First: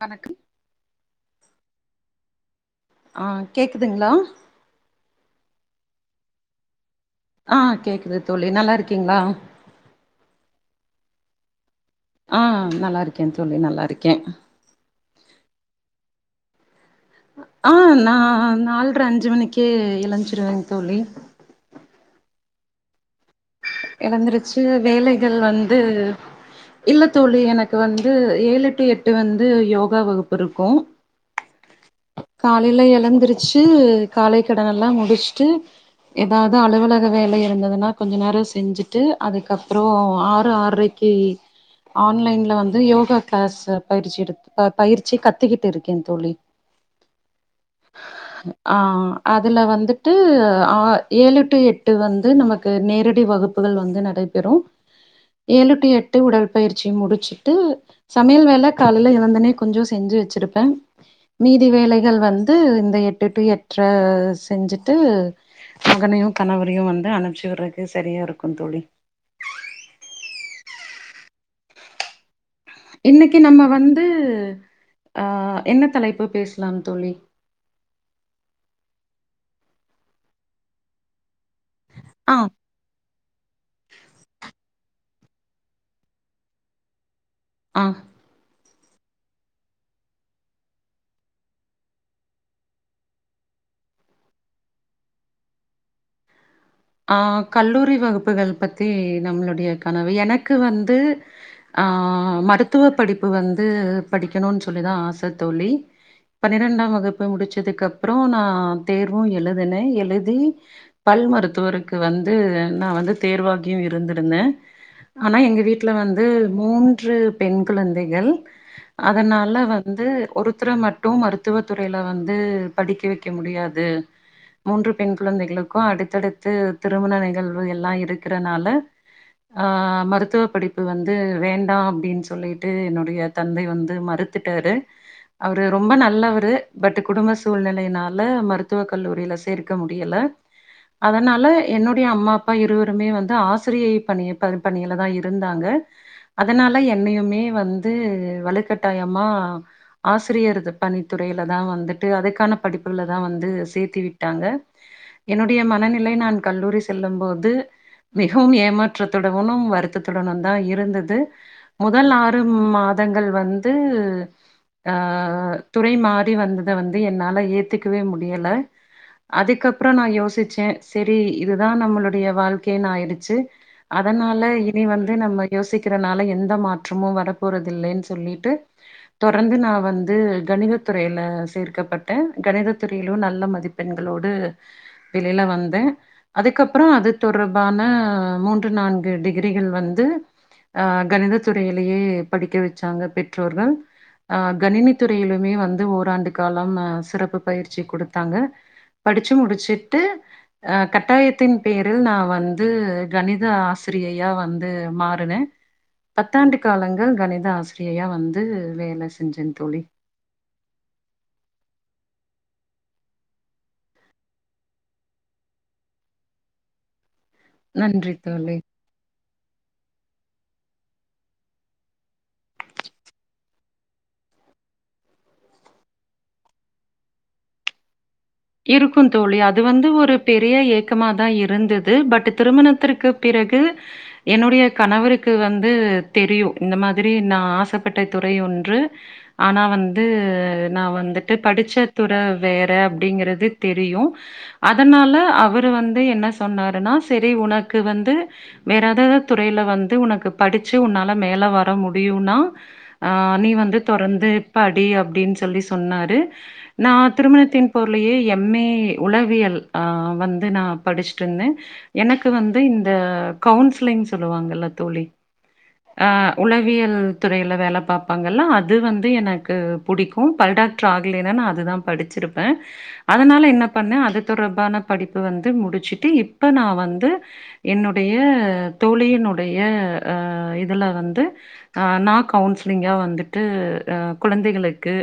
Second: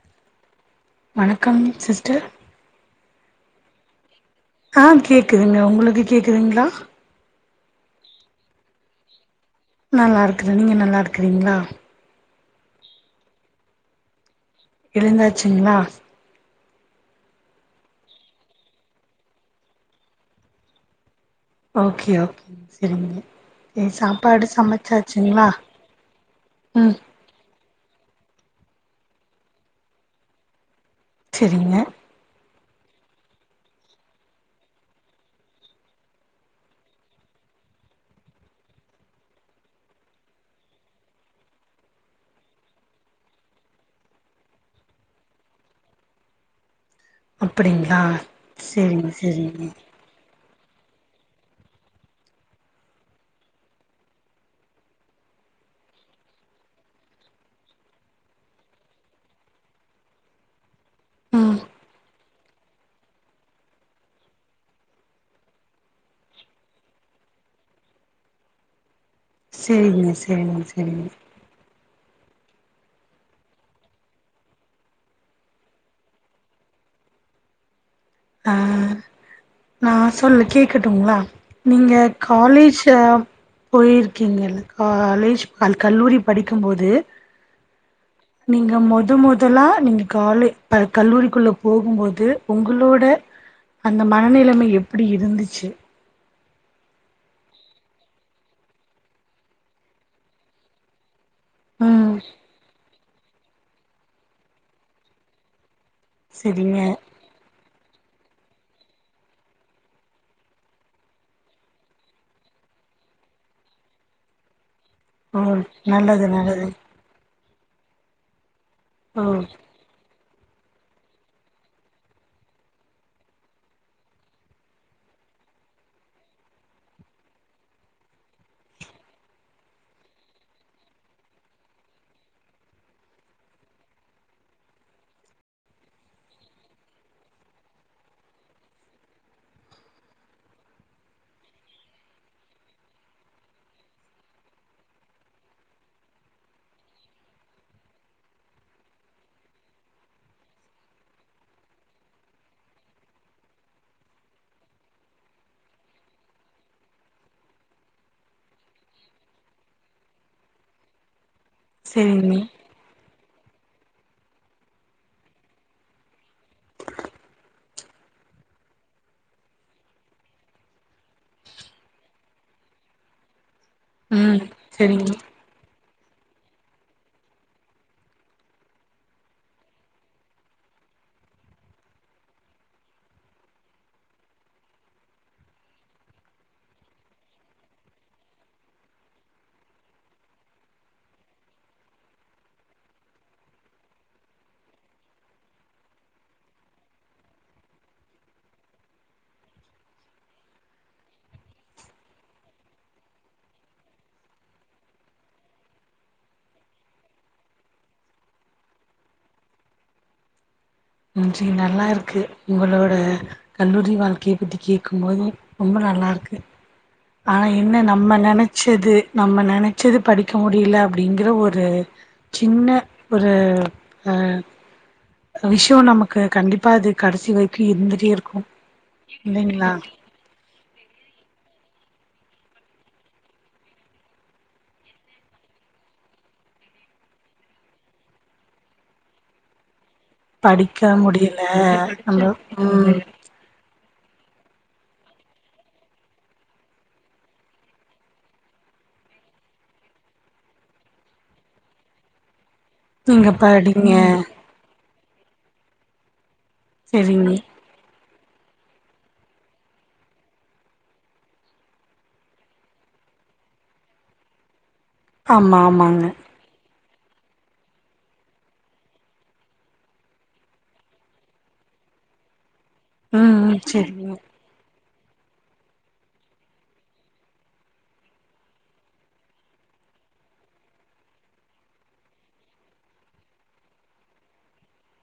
வணக்கும் வணக்கம் சிஸ்டர் அ கேட்குதுங்ளா அ கேக்குதுங்க உங்களுக்கு கேக்குதுங்ளா ஆ கேக்குது தோழி நல்லாருக்கீங்ளா நல்லாருக்குற நீங்க நல்லாருக்குறீங்ளா அ நல்லாருக்கே தோழி நல்லாருக்கே எழுந்தாச்சுங்ளா அ நா நால்ற அஞ்சு மணிக்கே எழுஞ்சிருவே தோழி ஓக்கே ஓக் செரிங்க எழந்துருச்சு வேலைகள் வந்து ம் இல்லத் தோழி எனக்கு வந்து ஏழு டு எட்டு வந்து யோகா வகுப்புருக்கு ச்சரிங்க காலைல எழந்துருச்சு காலை கடனல்லா முடிச்ட்டு எதாவது அலுவலக வேலை இருந்ததுன்னா கொஞ்சொ நேர ஸ் செஞ்சுட்டு அதுக்கப்பற ஆறு ஆற்ரைக்கு ஆன்லைன்ல வந்து யோகா க்ளாஸ் பயிற்சி எடுத் பயிற்சி கத்துக்கிட்டு இருக்கேந்தோழி அப்புடிங்களா செரிங்க செரிங்க டு ஆ ஏழு டு எட்டு வந்து நமக்கு நேரடி வகுப் புகல் வந்து நடைபெறு ஏழு டு எட்டு உடற்பயிற்சி முடுச்சுட்டு சமையல் வேல காலில்ல எழந்தனே கொஞ்சொ செஞ்சு வச்சிருப்பே ம் மீதி வேலைகள் வந்து இந்த எட்டு டு எட்டர செஞ்சுட்டு மகனையு கணவரையு வந்து அனுப்ச்சி விற்ற்க்கு சரியா இருக்குந்தோழி செரிங்க செரிங்க செரிங்க இன்னைக்கு நம்ம வந்து அ என்ன தலைப்பு பேஸ்லாம் தோழி அ நா சொல்லு கேக்கட்டுங்ளா நீங்க ஆ காலேஜ் அ போயிருக்கீங்கல்ல காலேஜ் அள் கல்லூரி படிக்கும்போது அ நீங்க மொத மொதல்லா நீங்க காலே க கல்லூரிக்குள்ள போகும்போது ஒங்குளோட அந்த மனநிலைமை எப்புடி இருந்துச்சு அ கல்லூரி வகுப்புகள் பத்தி நம்ளுடைய கனவு எனக்கு வந்து ஆ ம் மருத்துவ படிப்பு வந்து படிக்கணூன் சொல்லிதா ஆச தோழி செரிங்க பனிரெண்டாம் வகுப் போய் முடிச்சதுக் கப்புற நா தேர்வூ எழுதுனே எழுதி பல் மரு த்துவருக்கு வந்து நா வந்து தேர்வாகியு இருந்திருந்த அனா ஓ எங்க வீட்ல வந்து நல்லது நல்லது மூன்று பெண் குழந்தைகள் ஓ அதனால வ ந்து ஒருத்ர மட்டு மருத்துவ துறையில வந்து படிக்க வெக்க முடியாது மூன்று பெண் குழந்தைகளுக்கூ அடுத்தடுத்து திருமண நிகழ்வு எல்லா இருக்குறனால ஆ மருத்துவ படிப்பு வந்து வேண்டா அப்டின் சொல்லிட்டு என்னுடைய தந்தை வந்து மறுத் த்துட்டாரு அவரு ரொம்ப நல்லவரு பட் குடும்ப சூழ்நிலையினால மருத்துவ கல்லூரியில சேர்க்க முடியல அதனால என்னுடைய அம்மா அப்பா இருவருமே வந்து ஆசிரியை பணிய ப பணியிலதா இருந்தாங்க அதனால என்னையுமே வந்து வலுக்கட்டாயமா ஆசிரியர்து பணித்துறையில தா வந்துட்டு அதுக்கான படிப்புல தா வந்து சேத்தி விட்டாங்க என்னுடைய மனநிலை நான் கல்லூரி செல்லும் போது மிகவும் ஏமாற்றத்துடனும் வருத்தத்துடனும் தா இருந்தது முதல் செரிங்க ஆறு மாதங்கள் வந்து அ துறை மாறி வந்தத வந்து என்னால ஏத்துக்கவே முடியல அதுக்கப்புற நா யோசிச்சே செரி இதுதா நம்மளுடைய வாழ்க்கைன்னு ஆயிடுச்சு ம் அதனால இனி செரிங்க வந்து நம்ம யோசிக்கிறனால எந்த மாற்றமு வர போறதில்லைன்னு சொல்லிட்டு தொடர்ந்து நா வந்து கணித துறையில சேர்க்கப்பட்டே கணித துறையிலும் நல்ல மதிப் பெண்களோடு வெளில வந் தே அதுக்கப்புற அது தொடர்பான மூன்று நான்கு டிகிரிகள் வந்து அ கணித துறையிலேயே படிக்க வெச்சாங்க பெற்றோர்கள் அ கணினி துறையிலுமே வந்து ஓராண்டு காலம் அ சிறப்பு பயிற்சி குடுத்தாங்க படிச்சு முடிச்சிட்டு அ கட்டாயத்தின் பேரில் நா வந்து கணித ஆசிரியையா வந்து மாறுனே பத்தாண்டு காலங்கள் கணித ஆசிரியையா வந்து வேல செஞ்சேன் தோழி ம் ஜி நல்லா இருக்கு உங்களோட கல்லூரி வாழ்க்கையை பத்தி கேட்கும் போது ரொம்ப நல்லா இருக்கு ஆனா என்ன நன்றி நம்ம தோழி நெனச்சது நம்ம நெனச்சது படிக்க முடியல அப்டிங்கற ஒரு சின்ன ஒரு ஆ விஷயோ நமக்கு கண்டிப்பா அது கடைசி வரைக்கு இருந்துட்டே இருக்கு இருக்குந் தோழி அது இல்லைங்களா வந்து ஒரு பெரிய ஏக்கமா தா இருந்தது பட் திருமணத்திற்குப் பிறகு என்னுடைய கணவருக்கு வந்து தெரியு இந்த மாதிரி நா ஆசப்பட்ட துறை யோன்று ஆனா வந்து படிக்க நா வந்துட்டு முடியல படிச்ச துற நம்ம வேற அப் ம் ங்கிறது தெரியு அதனால அவரு வந்து என்ன சொன்னாருன்னா செரி உனக்கு வந்து வேற எதாவது துறையில வந்து உனக்கு படிச்சு உன்னால மேல வர முடியுனா ஆ நீங்க நீ வந்து படிங்க தொடர்ந்து படி அப்டின்னு சொல்லி சொன்னாரு நா செரிங்க திருமணத்தின் போர்லியே எம் ஏ உளவியல் அ வந்து நா படிச்சட்டுருந்தே எனக்கு வந்து இந்த கவுன்சிலிங் சொல்லுவாங்கல்ல தோழி ஆமா ஆமாங்க அ உளவியல் துறையில வேல பாப்பாங்கள்ல்ல அது வந்து எனக்கு புடிக்கு பல்டா ட்டர் ஆகலன்னா நா அதுதா படிச்சிருப்பே ம் அதனால ம் என்ன பண்ண செரிங்க அது தொடர்பான படிப்பு வந்து முடிச்சுட்டு இப்ப நா வந்து என்னுடைய தோழியினுடைய அ இதுல வந்து அ நா கவுன்சிலிங்காக வந்துட்டு அ குழந்தைகளுக்கு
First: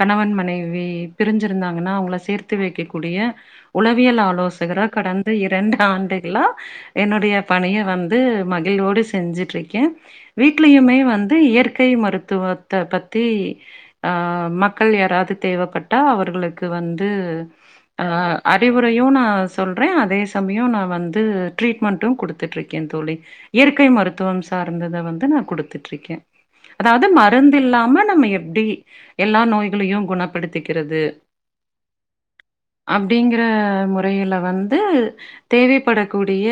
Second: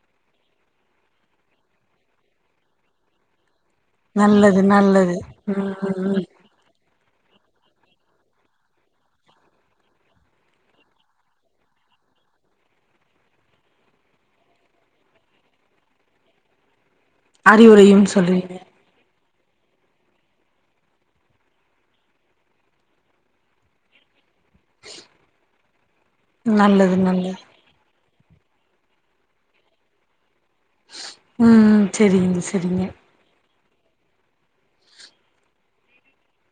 கணவன் மனைவி பிரிஞ்சிருந்தாங்கன்னா அவங்கள சேர்த்து வெக்கக்க கூடிய உளவியல் நல்லது ஆலோசகரா நல்லது கடந்த ம் இரண்டு ம் ம் ஆண்டுகளா என்னுடைய பணியை வந்து மகிழ்வோடு செஞ்சுட்டுருக்கே வீட்லயுமே வந்து இயற்கை மருத்துவத்தைப் பத்தி அ மக்கள் யாராவது தேவைப்பட்டா அவர்களுக்கு வந்து அ அறிவுரையும் சொல்லுவீங்க அறிவு றையும் நான் சொல்றேன் அதே சமயம் நான் வந்து ட்ரீட்மெண்ட்டும் கொடுத்துட்டுருக்கேன் தோழி இயற்கை மருத்துவம் சார்ந்தத வந்து நான் கொடுத்துட்டு இருக்கேன் நல்லது அதாவது நல்லது மருந் தில்லாம நம்ம எப்படி எல்லா நோய்களையும் குணப்படுத்திக்கிறது ஆ சரிங்க சரிங்க அப்டிங்கிற முறையில வந்து தேவைப்படக்கூடிய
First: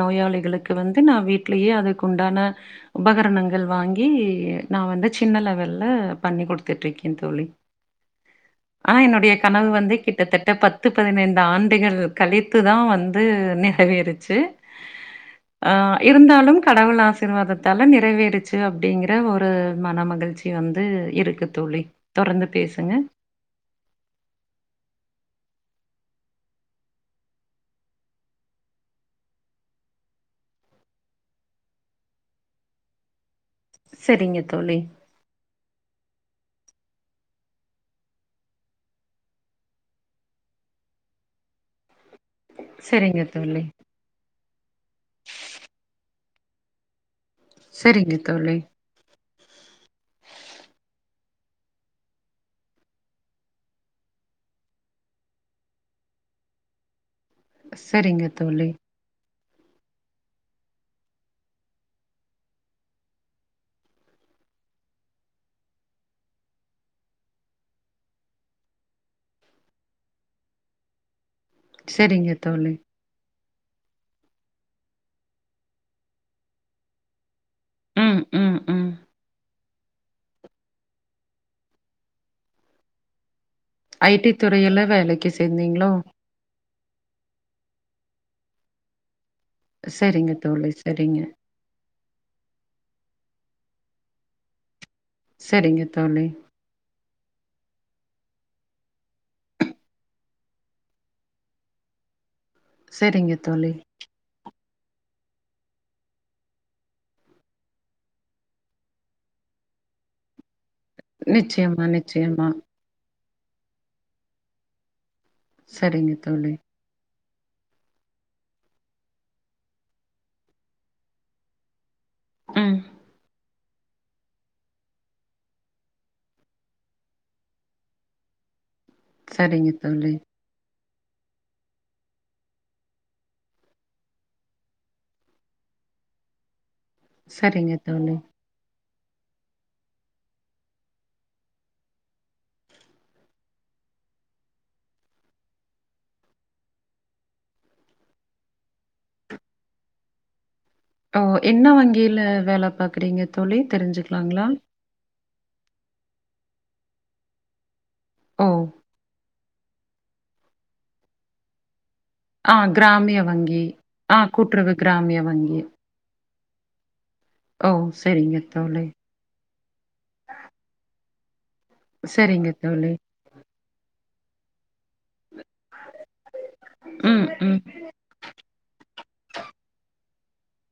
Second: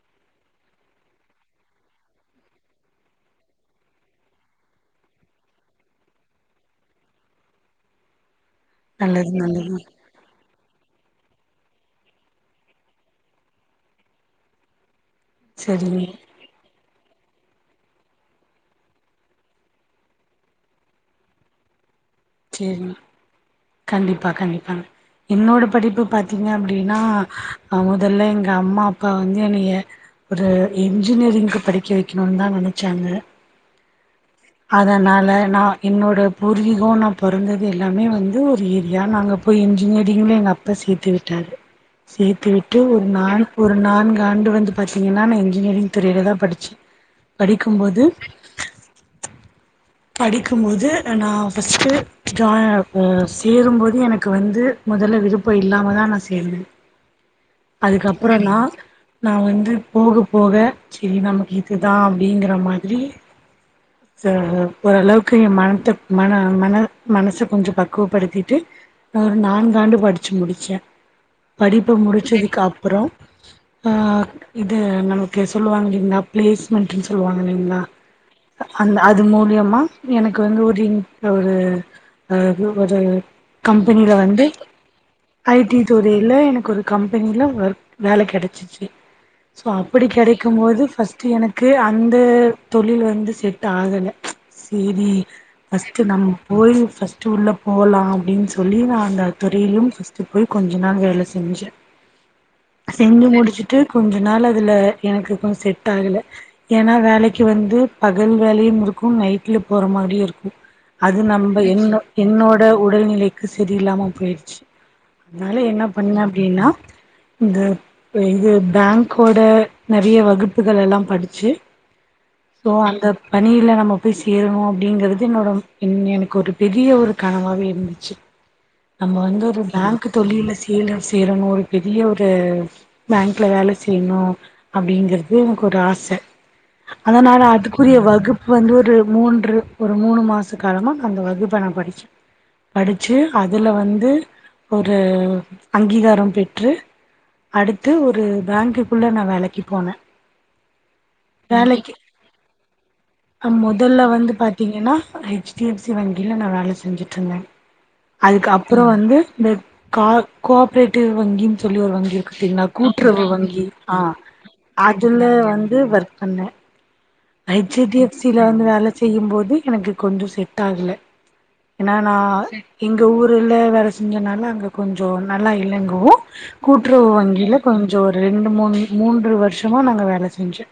நோயாளிகளுக்கு வந்து நான் வீடிலேயே அதுக்கு உண்டான உபகரணங்கள் வாங்கி நான் வந்து சின்ன லெவல்ல பண்ணி கொடுத்துட்டு இருக்கேன் தோழி ஆனா என்னுடைய நல்லது கனவு நல்லது வந்து கிட்டத்தட்ட பத் து பதினைந்து ஆண்டுகள் கழித்துதான் வந்து நிறவேறுச்சு ஆஹ் செரிங்க இருந்தாலும் கடவுள் ஆசிர்வாதத்தால நிறைவேறிச்சு அப்படிங்கற ஒரு மன மகிழ்ச்சி வந்து இருக்கு தோழி தொடர்ந்து சரி பேசுங்க. கண்டிப்பா கண்டிப்பாங்க என்னோட படிப்பு பாத்தீங்க அப்படின்னா முதல்ல எங்க அம்மா அப்பா வந்து என்னைய ஒரு என்ன்ஜினியரிங்க்கு படிக்க வைக்கணுனு தான் நினச்சாங்க சரிங்க தோழி. அதனால நான் என்னோட பூர்வீகம் நான் பொறந்தது எல்லாமே வந்து ஒரு ஏரியா நாங்கள் போய் என்ஜினியரிங் எங்கள் அப்ப பா சேத்து விட்டாரு சேத்து விட் டு ஒரு சரிங்க நா தோழி. ஒரு நான்கு ஆண்டு வந்து பாத்தீங்கன்னா நான் இன்ஜினியரிங் துறையில தான் படிச்சேன் படிக்கும்போது சரிங்க தோழி. படிக்கும்போது நான் ஃபர்ஸ்ட்டு ஜா சேரும்போது எனக்கு வந்து முதல்ல விருப்பம் இல்லாம தான் நான் சேர்ந்தேன் சரிங்க அதுக்கப்புறோ நா தோழி. நான் வந்து போக போக சரி நமக்கு இது தான் அப்படிங்கிற மாதிரி ச ஓரளவுக்கு என் மனத்தை மன மன மனச கொஞ்சம் பக்குவப்படுத்திட்டு ஒரு நான்காண்டு படிச்சு முடிச்சேன் படிப்ப சரிங்க முடிச்சதுக்கு தோழி. அப்புறம் ஆ இது நமக்கு சொல்லுவாங்க இல்லைங்களா பிளேஸ்மெண்டட்ன்னு சொல்லுவாங்க இல்லைங்களா ம், ம், ம். அந் அது மூலியமா எனக்கு வந்து ஒரு இன்க் ஒரு அ து ஒரு கம்பெனில ஐடி வந்து துறையில வேலைக்கு ஐ டி சேர்ந்தீங்களோ? துறை ல எனக்கு ஒரு கம்பெனில ஒர்க் வேலை கிடைச்சிச்சு சோ அப்படி சரிங்க கிடைக்கும் தோழி, போது சரிங்க. ஃபர்ஸ்ட் எனக் கு அந்த தொழில் வந்து செட் ஆகலை சரி சரிங்க ஃபஸ்ட்ட் தோழி. நம் போய் ஃபர்ஸ்ட்டு உள்ளே போலாம் அப்படின்னு சொல்லி நான் அந்த துறையிலும் ஃபஸ்ட்டு போய் கொஞ்ச நாள் வேலை செஞ்சேன் செஞ்சு சரிங்க தோழி. முடிச்சுட்டு கொஞ்சம் நாள் அதில எனக்கு கொஞ்சம் செட் ஆகலை ஏன்னா வேலைக்கு வந்து பகல் வேலையும் இருக்கும் நைட்டில போக மாரியும் இருக்கும் அது நம்ம நிச்சயமா, என்ன நிச்சயமா. என்னோட உடல்நிலைக்கு சரியில்லாம போயிருச்சு அதனால என்ன சரிங்க பண்ண தோழி. அப்படின்னா இந்த இது பேங்க்கோட நிறைய வகுப்புகள் எல்லாம் படிச்சு தோ ம். அந்த ப ணியில் நம்ம போய் சேரணும் அப்படிங்கிறது என்னோடய என் எனக்கு ஒரு பெரிய ஒரு கனவாவே இருந்துச்சு நம்ம வந்து ஒரு சரிங்க பேங்க் தோழி. தொழில்ல சேலர் சேரறனு ஒரு பெரிய ஒரு பேங்க்ல வேல செய்யணு அப்டிங்கிறது எனக்கு ஒரு ஆசை அதுனால சரிங்க அதுக்குரிய தோழி. வகு ப்பு வந்து ஒரு மூன்று ஒரு மூணு மாச காலமா அந்த வகுப்ப நா படிச்சே படிச்சி அதுல வந்து ஒரு அங்கீகாரோ பெற்று அடுத்து ஒரு பேங்க்குக்குள்ள நா வேலைக்கிப் போன ஓ என்ன வேலைக்கு வங்கியில வேல பாக்குறீங்க அ மொதல்ல வந்து பாத்தீங்கன்னா ஹெச் டி எஃப் சி வங்கியில நா வேல செஞ்சுட்டு இருந்தே ஓ! அதுக்கு அப்றோ வந்து இந்த கா கோஆப்ரேட்டிவ் வங்கின்னு சொல்லி ஒரு வங்கி ஆ தீங்ன்னா கிராமிய கூட்டுறவு வங்கி ஆ கூட்டுறவு கிராமிய அதுல வங்கி. வந்து ஒர்க் பண்ண ஓ! ஹெச் டி எஃப் சில சரிங்க வந்து தோழி. வேல செ ய்யும் போது எனக்கு கொஞ்சோ செட் ஆகல ஏன்னா நா சரிங்க தோழி. எங்க ஊர்ல வேல செஞ்சனால அங்க கொஞ்சோ நல்லா இல்லங்கோ கூட்டுறவு ம், வங்கியில ம். கொஞ் சோ ஒரு ரெண்டு மூண் மூன்று வருஷமா நா அங்க வேல செஞ்ச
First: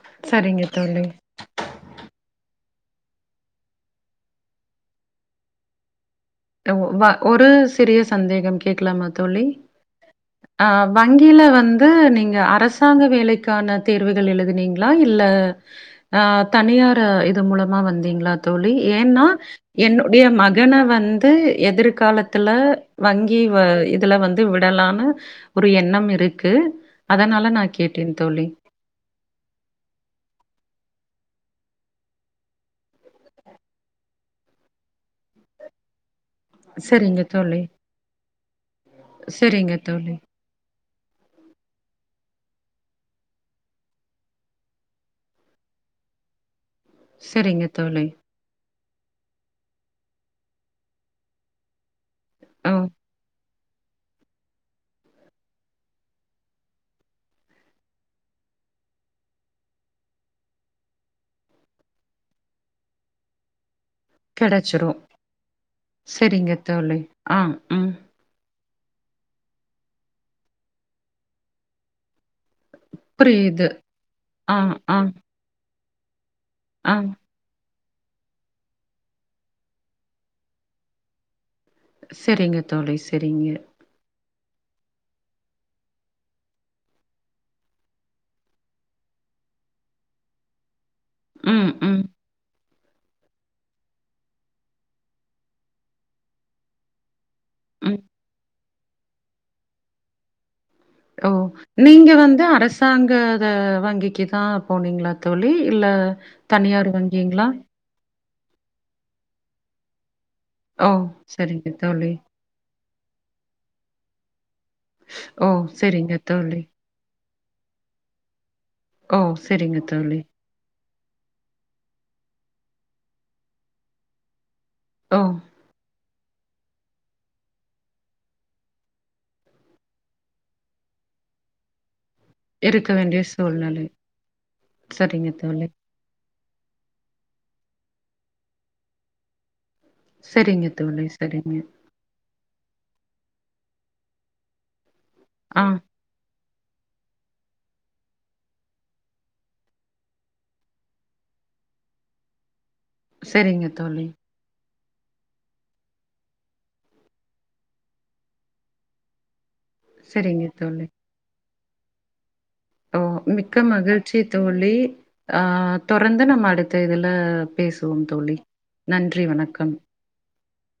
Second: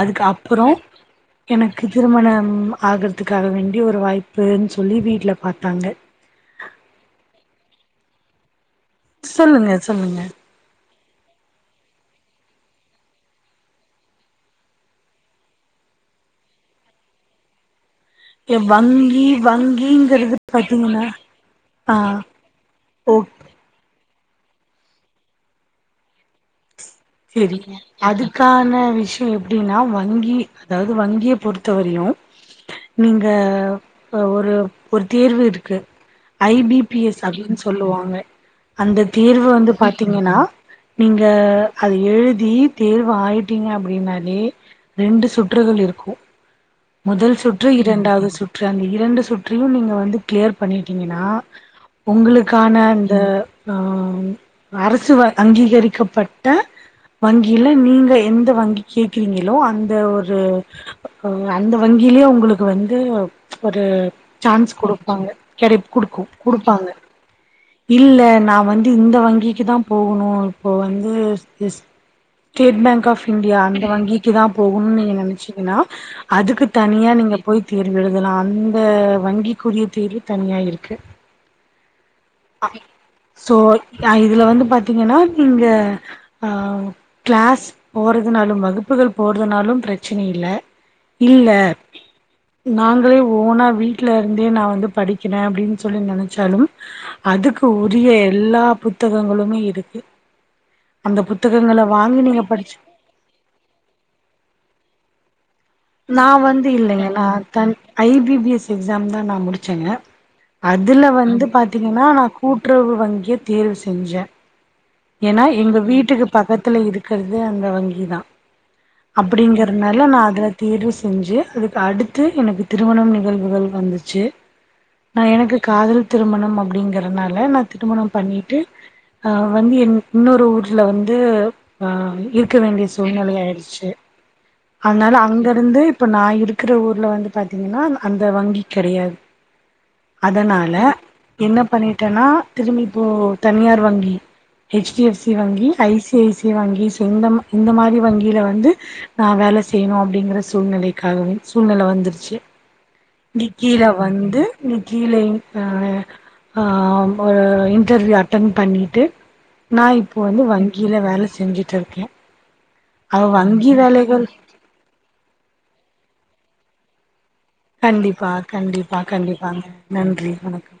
அதுக்கு அப் சரிங்க தோழி. எனக்கு திருமணம் ஆகிறதுக்காக வேண்டி ஒரு வாய்ப்புன்னு சொல்லி வீட்ல பாத்தாங்க அ ஓ வ ஒரு சிறிய சந்தேகம் கேட்கலாமாக் சொல்லுங்க சொல்லுங்க அ வங்கியில வந்து நீங்க அரசாங்க வேலைக்கான தேர்வுகள் எழுதினீங்களா இல்ல ஆ தனியார் இது மூலமா வந்தீங்களாக் எ தோழி ஏன்னா வங்கி என்னுடய வங்கிங்கிறது மகன பாத்தீங்கன்னா வந் து ஆ எதிர்காலத்துல ஓக் வங்கி வ இதுல வந்து விடலானு ஒரு எண்ணம் இருக்கு அதனால சேரிங்க நான் கேட்டேன் தோழி. அதுக்கான விஷயோ எ அப்டின்னா வங்கி அதாவுது வங்கிய பொருத்த வரியு நீங்க அ ஒரு ஒரு தேர்வு இருக்கு ஐ பி பீ சரிங்க எஸ் அப்டின்னு தோழி. சொல்லுவாங்க அந்த தேர்வு வந்து சரிங்க தோழி. பாத்தீங்கன்னா நீங்க அது எழுதி தேர்வு ஆயிடீங்க அப்டின்னாலே ரெண்டு சுற்றுகள் இருக்கு முதல் சரிங்க சுற்று தோழி. இரண்டாவது சுற்று அந்த இரண்டு சுற்றியு நீங்க வந்து கிளியர் பண்ணிட்டீங்ன்னா ஓ! உங்களுக்கான அந்த ஆ அரசு வ அங்கீகரிக்கப்பட்ட வங்கியில நீங்க எந்த வங்கி கேக்கிறீங்களோ அந்த ஒரு அந்த வங்கியிலே உங்களுக்கு வந்து ஒரு சான்ஸ் கிடைச்சிரும். குடுப்பாங்க கெடைப் குடுக்கு சரிங்க குடுப்பாங்க தோழி. ஆ, ம். இல்ல நா வந் து இந்த வங்கிக்கு தா போணு இப்போ வந்து state bank of India புரியுது. அந்த வங்கிக்கு தா ஆ, போவுணுனு ஆ, நீங்க நெனைச்சீங்ன்னா அதுக்கு ஆ. தனியா நீங்க போய் தேர்வு எழுதலா அந்த வங்கிக்குரிய தேர்வு தனியா இருக்கு சரிங்க அ தோழி. சரிங்க. சோ அ இதுல வந்து பாத்தீங்ன்னா நீங்க அ கிளாஸ் போறதுனாலு வகுப்புகள் போறதுனாலு பிரச்சன இல்ல இல்ல ம், ம், நாங்களே ஓனா வீட்ல இருந்தே நா வந்து படிக்கிறே அப்டின்னு சொல்லி நெனைச்சாலும் அதுக்கு ம். உரிய எல்லா புத்தகங்களுமே இருக்கு அந்த ஓ புத்தகங்கள நீங்க வாங்கி வந்து படிச்சு அரசாங்க இது வங்கிக்கு தா போனீங்ளா தோழி இல்ல நா வந்து தனியார் இல்லைங்க நா வங்கிங்ளா தன் I B P S exam தா நா முடிச்சேங்க ஓ! அதுல வந்து சரிங்க பாத்தீங்கன்னா தோழி. நா கூட்டுறவு வங்கிய தேர்வு செஞ்ச ஏன்னா ஓ! எங்க சரிங்க வீட்க்கு தோழி. பக்கத்துல இருக்கறது அந்த வங்கி தா ஓ! சரிங்க அப்டிங்கிறதுனால தோழி. நா அதுல தேர்வு செஞ்சி அதுக்கு அடுத்து எனக்கு திருமணம் நிகழ்வுகள் வந்துச்சி ஓ! நா எனக்கு காதல் திருமணம் அப்டிங்கறனால நா திருமணம் பண்ணிட்டு ஆ வண்டி எண் இன்னொரு ஊர்ல வந்து அ இருக்க வேண்டிய சூழ்நிலையா ஆயிடுச்சி அதனால சரிங்க தோழி. அங்கருந்து இப்ப நா இருக்கற ஊர்ல வந்து பாத்தீங்கன்னா அந்த வங்கி கொடையாது சரிங்க அதனால தோழி, சரிங்க. என்ன பண்ணிட்டேன்னா திரும்பிப்போ தனியார் வங்கி ஹெச் டி எஃப் சி ஆ, வங்கி ஐ சி ஐ சி வங்கி சொந்தமா இந்த மாரி வங்கியில வந்து நா வேல செய்யணோ அப்படிங்கிற சூழ்நிலைக்காகவே சூழ்நிலை வந்துருச்சி சரிங்க நிக்கில தோழி. வந்து நிக்கியில அ ஆம் ஒரு இன்டர்வியூ அட்டன் பண்ணிட்டு நா இப்போ வந்து சரிங்க தோழி. வங்கியில வேல செஞ்சிட்டு இருக்கே ஓ அவ மிக்க வங்கி மகிழ்ச்சி வேலைகள் தோழி அ தொடர்ந்து நம்ம அடுத்த இதுல பேசுவோம் கண்டிப்பா தோழி. கண்டிப்பா நன்றி, கண்டிப்பாங்க வணக்கம். நன்றி வணக்கம்